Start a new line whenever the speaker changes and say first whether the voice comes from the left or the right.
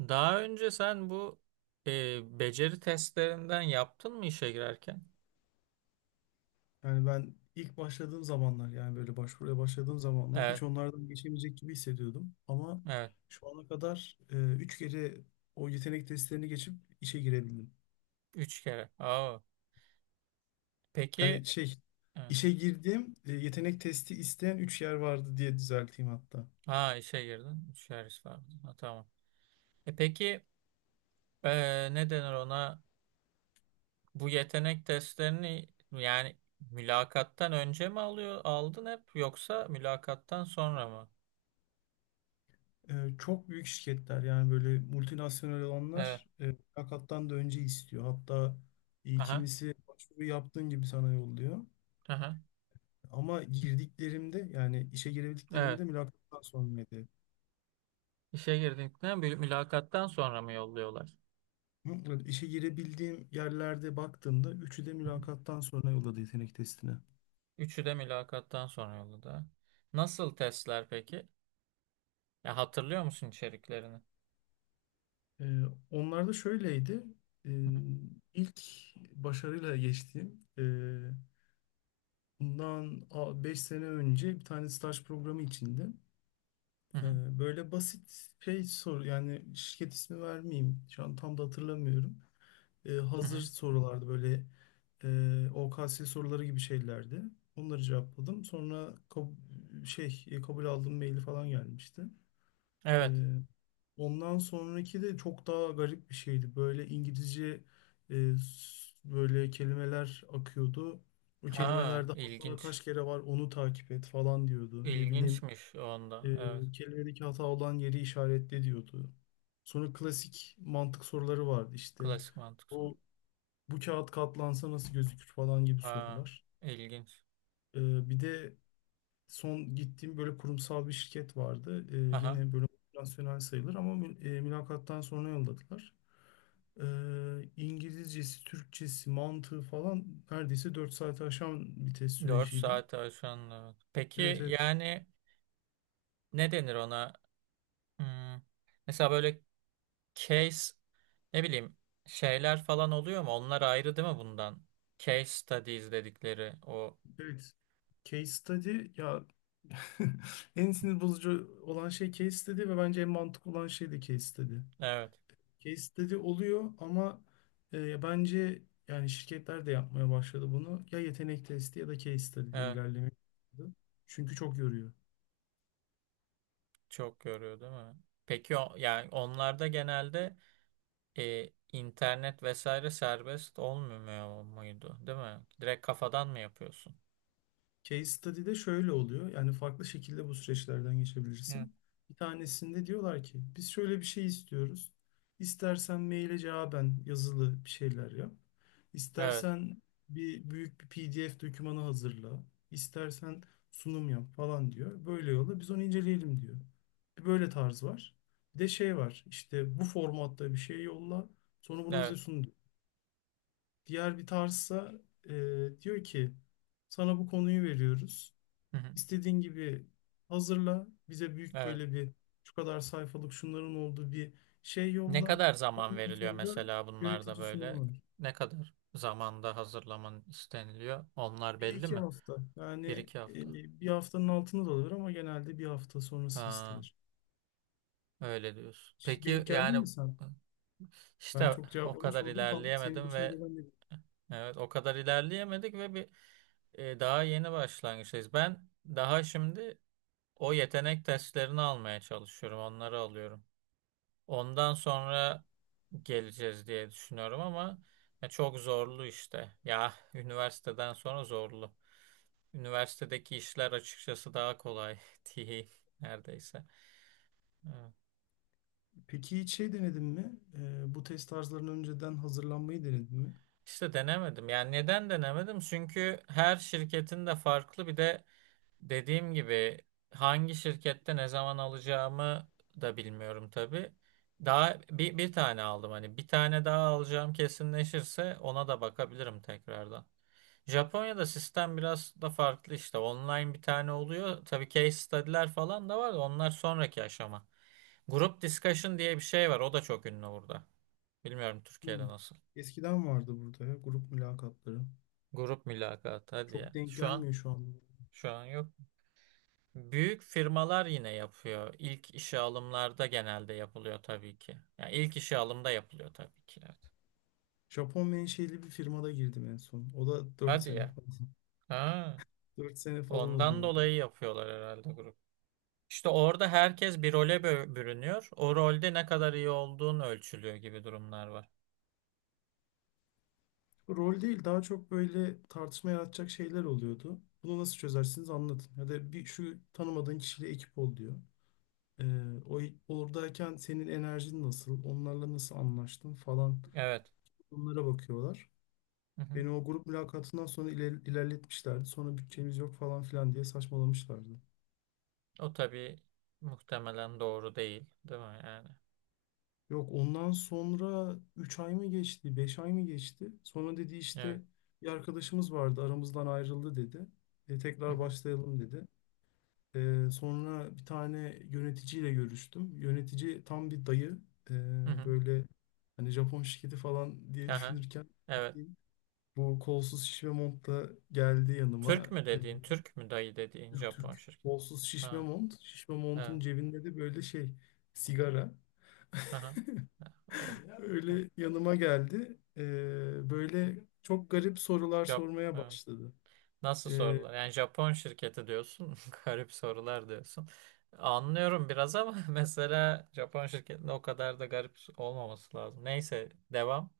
right: Daha önce sen bu beceri testlerinden yaptın mı işe girerken?
left: Yani ben ilk başladığım zamanlar yani böyle başvuruya başladığım zamanlar
right: Evet,
left: hiç onlardan geçemeyecek gibi hissediyordum. Ama
right: evet.
left: şu ana kadar üç kere o yetenek testlerini geçip işe girebildim.
right: Üç kere. Aa, peki,
left: Hani şey
right: evet.
left: işe girdiğim yetenek testi isteyen üç yer vardı diye düzelteyim hatta.
right: Ha, işe girdin. Üç kere istedin. Ha, tamam. E peki, ne denir ona? Bu yetenek testlerini yani mülakattan önce mi alıyor, aldın hep, yoksa mülakattan sonra mı?
left: Çok büyük şirketler yani böyle multinasyonel
right: Evet.
left: olanlar mülakattan da önce istiyor. Hatta
right: Aha,
left: kimisi başvuru yaptığın gibi sana yolluyor.
right: aha.
left: Ama girdiklerimde yani işe
right: Evet.
left: girebildiklerimde mülakattan sonraydı.
right: İşe girdikten, mülakattan sonra mı yolluyorlar?
left: Hı, İşe girebildiğim yerlerde baktığımda üçü de
right: Hı hı.
left: mülakattan sonra yolladı yetenek testine.
right: Üçü de mülakattan sonra yolladı. Nasıl testler peki? Ya, hatırlıyor musun içeriklerini?
left: Ee, Onlar da şöyleydi. Ee, ilk başarıyla geçtiğim bundan 5 sene önce bir tane staj programı içinde
right: Hı hı hı
left: e, böyle basit şey soru yani şirket ismi vermeyeyim. Şu an tam da hatırlamıyorum. Hazır
right: hı.
left: sorulardı böyle OKS soruları gibi şeylerdi. Onları cevapladım. Sonra kabul aldığım maili falan gelmişti. E,
right: Evet.
left: Ondan sonraki de çok daha garip bir şeydi. Böyle İngilizce böyle kelimeler akıyordu. O
right: Ha,
left: kelimelerde hata
right: ilginç.
left: kaç kere var onu takip et falan diyordu. Ne bileyim
right: İlginçmiş onda. Evet.
left: kelimedeki hata olan yeri işaretle diyordu. Sonra klasik mantık soruları vardı işte
right: Klasik mantık soru.
left: bu kağıt katlansa nasıl gözükür falan gibi
right: Ha,
left: sorular.
right: ilginç.
left: Bir de son gittiğim böyle kurumsal bir şirket vardı.
right: Aha.
left: Yine böyle nasyonel sayılır ama mülakattan sonra yolladılar. İngilizcesi, Türkçesi, mantığı falan neredeyse 4 saati aşan bir test
right: 4
left: süreciydi.
right: saat aşan. Evet.
left: Evet,
right: Peki
left: evet.
right: yani ne denir ona? Hmm, mesela böyle case, ne bileyim, şeyler falan oluyor mu? Onlar ayrı değil mi bundan? Case studies dedikleri o.
left: Evet. Case study ya. En sinir bozucu olan şey case study ve bence en mantıklı olan şey de case study.
right: Evet.
left: Case study oluyor ama bence yani şirketler de yapmaya başladı bunu. Ya yetenek testi ya da case study diye
right: Evet.
left: ilerlemek. Çünkü çok yoruyor.
right: Çok yoruyor değil mi? Peki o, yani onlarda genelde internet vesaire serbest olmuyor muydu, değil mi? Direkt kafadan mı yapıyorsun?
left: Case study'de şöyle oluyor. Yani farklı şekilde bu süreçlerden
right: Hı.
left: geçebilirsin. Bir tanesinde diyorlar ki biz şöyle bir şey istiyoruz. İstersen maile cevaben yazılı bir şeyler yap.
right: Evet,
left: İstersen bir büyük bir PDF dokümanı hazırla. İstersen sunum yap falan diyor. Böyle yolla biz onu inceleyelim diyor. Bir böyle tarz var. Bir de şey var. İşte bu formatta bir şey yolla. Sonra bunu bize
right: evet.
left: sun diyor. Diğer bir tarzsa e, diyor ki sana bu konuyu veriyoruz.
right: Hı hı,
left: İstediğin gibi hazırla. Bize büyük
right: evet.
left: böyle bir şu kadar sayfalık şunların olduğu bir şey
right: Ne
left: yolla.
right: kadar zaman
left: Ondan
right: veriliyor
left: sonra
right: mesela bunlarda
left: yönetici sunumu
right: böyle?
left: var.
right: Ne kadar zamanda hazırlaman isteniliyor? Onlar
left: Bir
right: belli
left: iki
right: mi?
left: hafta. Yani
right: Bir iki hafta.
left: bir haftanın altında da olur ama genelde bir hafta sonrası
right: Ha,
left: istenir.
right: öyle diyorsun.
left: Hiç
right: Peki
left: denk geldin
right: yani
left: mi sen? Ben
right: işte
left: çok
right: o
left: cevaplamış
right: kadar
left: oldum. Tam senin
right: ilerleyemedim
left: başına
right: ve,
left: gelen de.
right: evet, o kadar ilerleyemedik ve bir daha yeni başlangıçtayız. Ben daha şimdi o yetenek testlerini almaya çalışıyorum, onları alıyorum. Ondan sonra geleceğiz diye düşünüyorum ama ya çok zorlu işte. Ya üniversiteden sonra zorlu. Üniversitedeki işler açıkçası daha kolay diyeyim neredeyse. Evet.
left: Peki hiç şey denedin mi? Bu test tarzlarına önceden hazırlanmayı denedin mi?
right: İşte denemedim. Yani neden denemedim? Çünkü her şirketin de farklı bir de, dediğim gibi, hangi şirkette ne zaman alacağımı da bilmiyorum tabii. Daha bir tane aldım, hani bir tane daha alacağım kesinleşirse ona da bakabilirim tekrardan. Japonya'da sistem biraz da farklı işte, online bir tane oluyor. Tabii case study'ler falan da var da onlar sonraki aşama. Grup discussion diye bir şey var, o da çok ünlü burada. Bilmiyorum Türkiye'de
left: Hmm.
right: nasıl.
left: Eskiden vardı burada ya, grup mülakatları.
right: Grup mülakat, hadi
left: Çok
right: ya.
left: denk
right: Şu an
left: gelmiyor şu an.
right: şu an yok. Büyük firmalar yine yapıyor. İlk işe alımlarda genelde yapılıyor tabii ki. Yani ilk işe alımda yapılıyor tabii ki. Evet.
left: Japon menşeli bir firmada girdim en son. O da dört
right: Hadi
left: sene
right: ya.
left: falan.
right: Ha,
left: 4 sene falan
right: ondan
left: oluyordu.
right: dolayı yapıyorlar herhalde grup. İşte orada herkes bir role bürünüyor. O rolde ne kadar iyi olduğun ölçülüyor gibi durumlar var.
left: Rol değil, daha çok böyle tartışma yaratacak şeyler oluyordu. Bunu nasıl çözersiniz anlatın. Ya da bir şu tanımadığın kişiyle ekip ol diyor. Ee, o oradayken senin enerjin nasıl, onlarla nasıl anlaştın falan,
right: Evet.
left: bunlara bakıyorlar.
right: Hı hı.
left: Beni o grup mülakatından sonra ilerletmişlerdi. Sonra bütçemiz yok falan filan diye saçmalamışlardı.
right: O tabii muhtemelen doğru değil, değil mi yani?
left: Yok, ondan sonra 3 ay mı geçti, 5 ay mı geçti? Sonra dedi
right: Evet.
left: işte bir arkadaşımız vardı aramızdan ayrıldı dedi.
right: Hı
left: Tekrar
right: hı.
left: başlayalım dedi. Sonra bir tane yöneticiyle görüştüm. Yönetici tam bir dayı. E,
right: Hı hı.
left: Böyle hani Japon şirketi falan diye
right: Aha.
left: düşünürken
right: Evet.
left: bildiğin bu kolsuz şişme montla geldi
right: Türk
left: yanıma.
right: mü dediğin, Türk mü dayı dediğin
left: Türk
right: Japon
left: Türk
right: şirket.
left: kolsuz şişme
right: Ha,
left: mont. Şişme montun
right: evet.
left: cebinde de böyle şey, sigara.
right: Aha. O, o.
left: Öyle yanıma geldi. Böyle çok garip sorular
right: Jap-
left: sormaya
right: e,
left: başladı.
right: Nasıl
left: Ee,
right: sorular? Yani Japon şirketi diyorsun. Garip sorular diyorsun. Anlıyorum biraz ama mesela Japon şirketinde o kadar da garip olmaması lazım. Neyse, devam.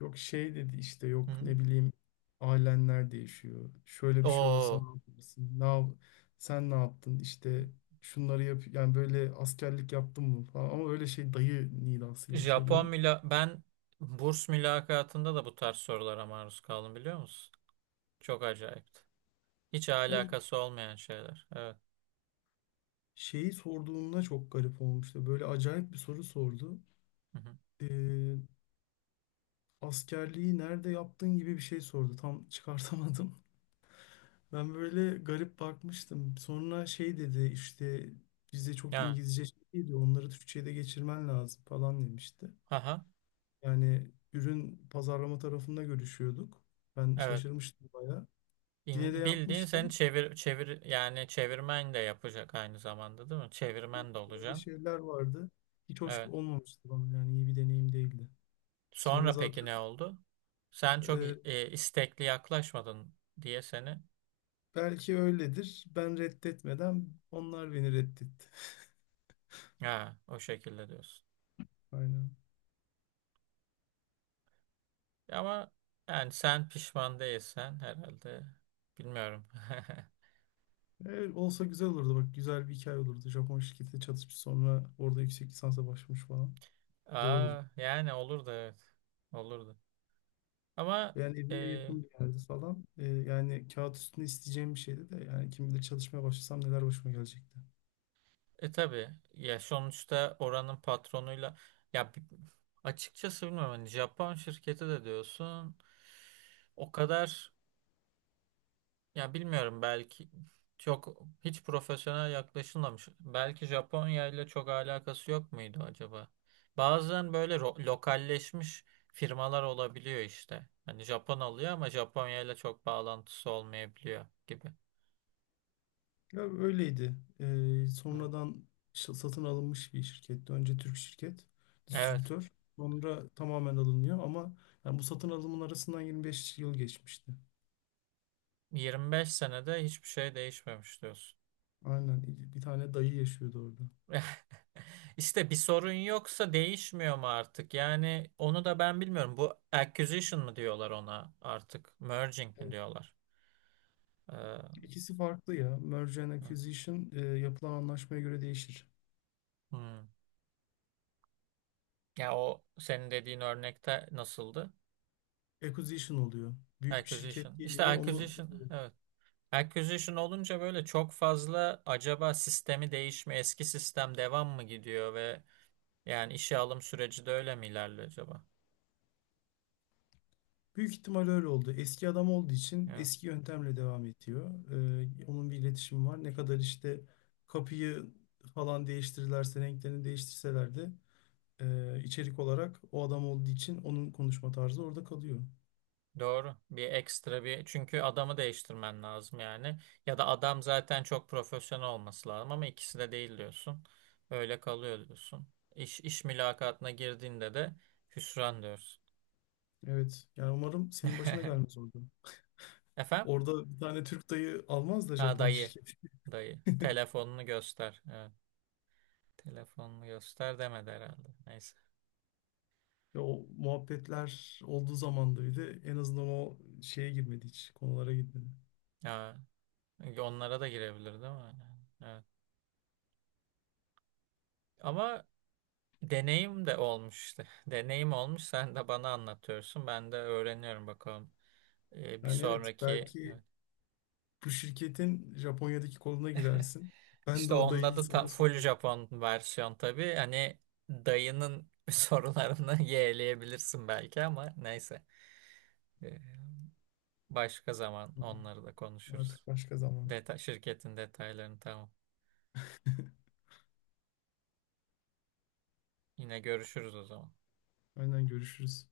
left: Yok şey dedi işte
right: Hı
left: yok
right: hı.
left: ne bileyim ailenler değişiyor. Şöyle bir şey olsa ne
right: O.
left: yaparsın? Sen ne yaptın? İşte şunları yap yani böyle askerlik yaptın mı falan ama öyle şey dayı nidasıyla
right: Japon
left: soruyor.
right: müla Ben burs mülakatında da bu tarz sorulara maruz kaldım, biliyor musun? Çok acayipti. Hiç
left: Yani
right: alakası olmayan şeyler. Evet.
left: şeyi sorduğunda çok garip olmuştu. Böyle acayip bir soru sordu.
right: Hı hı.
left: Ee, Askerliği nerede yaptın gibi bir şey sordu. Tam çıkartamadım. Ben böyle garip bakmıştım. Sonra şey dedi işte bizde çok
right: Yani.
left: İngilizce şey değil, onları Türkçe'ye de geçirmen lazım falan demişti.
right: Aha.
left: Yani ürün pazarlama tarafında görüşüyorduk. Ben
right: Evet.
left: şaşırmıştım bayağı. Yine de
right: Bildiğin sen
left: yapmıştım.
right: çevir çevir, yani çevirmen de yapacak aynı zamanda değil mi? Çevirmen de
left: Böyle
right: olacaksın.
left: şeyler vardı. Hiç hoş
right: Evet.
left: olmamıştı bana, yani iyi bir deneyim değildi. Sonra
right: Sonra peki
left: zaten
right: ne oldu? Sen çok
left: e,
right: istekli yaklaşmadın diye seni,
left: belki öyledir. Ben reddetmeden onlar beni reddetti.
right: ha, o şekilde diyorsun.
left: Aynen.
right: Ama yani sen pişman değilsen herhalde, bilmiyorum.
left: Olsa güzel olurdu bak, güzel bir hikaye olurdu. Japon şirketi çatışmış sonra orada yüksek lisansa başlamış falan. Güzel olurdu.
right: Aa, yani olur da, evet. Olurdu. Ama
left: Yani
right: e,
left: evime yakın bir yerde falan. Yani kağıt üstünde isteyeceğim bir şeydi de yani kim bilir çalışmaya başlasam neler başıma gelecekti.
right: Tabii ya, sonuçta oranın patronuyla, ya açıkçası bilmiyorum, hani Japon şirketi de diyorsun, o kadar, ya bilmiyorum, belki çok hiç profesyonel yaklaşılmamış. Belki Japonya ile çok alakası yok muydu acaba? Bazen böyle lokalleşmiş firmalar olabiliyor işte. Hani Japon alıyor ama Japonya ile çok bağlantısı olmayabiliyor gibi.
left: Ya, öyleydi.
right: Hı.
left: Sonradan satın alınmış bir şirketti. Önce Türk şirket,
right: Evet.
left: distribütör. Sonra tamamen alınıyor ama yani bu satın alımın arasından 25 yıl geçmişti.
right: 25 senede hiçbir şey değişmemiş diyorsun.
left: Aynen. Bir tane dayı yaşıyordu orada.
right: İşte bir sorun yoksa değişmiyor mu artık? Yani onu da ben bilmiyorum. Bu acquisition mı diyorlar ona artık? Merging mi diyorlar? Ee,
left: İkisi farklı ya. Merge and acquisition, yapılan anlaşmaya göre değişir.
right: hmm. Ya o senin dediğin örnekte nasıldı?
left: Acquisition oluyor. Büyük bir şirket
right: Acquisition. İşte
left: geliyor onu,
right: acquisition. Evet. Acquisition olunca böyle çok fazla, acaba sistemi değişme, eski sistem devam mı gidiyor ve yani işe alım süreci de öyle mi ilerliyor acaba?
left: büyük ihtimal öyle oldu. Eski adam olduğu için
right: Evet.
left: eski yöntemle devam ediyor. Onun bir iletişimi var. Ne kadar işte kapıyı falan değiştirirlerse, renklerini değiştirseler de içerik olarak o adam olduğu için onun konuşma tarzı orada kalıyor.
right: Doğru. Bir ekstra bir, çünkü adamı değiştirmen lazım yani. Ya da adam zaten çok profesyonel olması lazım, ama ikisi de değil diyorsun. Öyle kalıyor diyorsun. İş mülakatına girdiğinde de hüsran diyorsun.
left: Evet. Yani umarım senin başına gelmez orada.
right: Efendim?
left: Orada bir tane Türk dayı almaz da
right: Ha,
left: Japon
right: dayı.
left: şirketi.
right: Dayı. Telefonunu göster. Evet. Telefonunu göster demedi herhalde. Neyse.
left: Ya o muhabbetler olduğu zaman da bir de en azından o şeye girmedi hiç, konulara girmedi.
right: Ha, onlara da girebilir değil mi? Evet. Ama deneyim de olmuş işte. Deneyim olmuş. Sen de bana anlatıyorsun. Ben de öğreniyorum bakalım. Bir
left: Yani evet,
right: sonraki,
left: belki
right: evet,
left: bu şirketin Japonya'daki koluna girersin. Ben de
right: işte
left: o
right: onda
left: odayı
right: da ta-
left: sana
right: full
left: söyleyeyim.
right: Japon versiyon tabii. Hani dayının sorularını yeğleyebilirsin belki ama neyse. Ee, Başka zaman onları da konuşuruz.
left: Artık başka zaman.
right: Şirketin detaylarını, tamam. Yine görüşürüz o zaman.
left: Aynen, görüşürüz.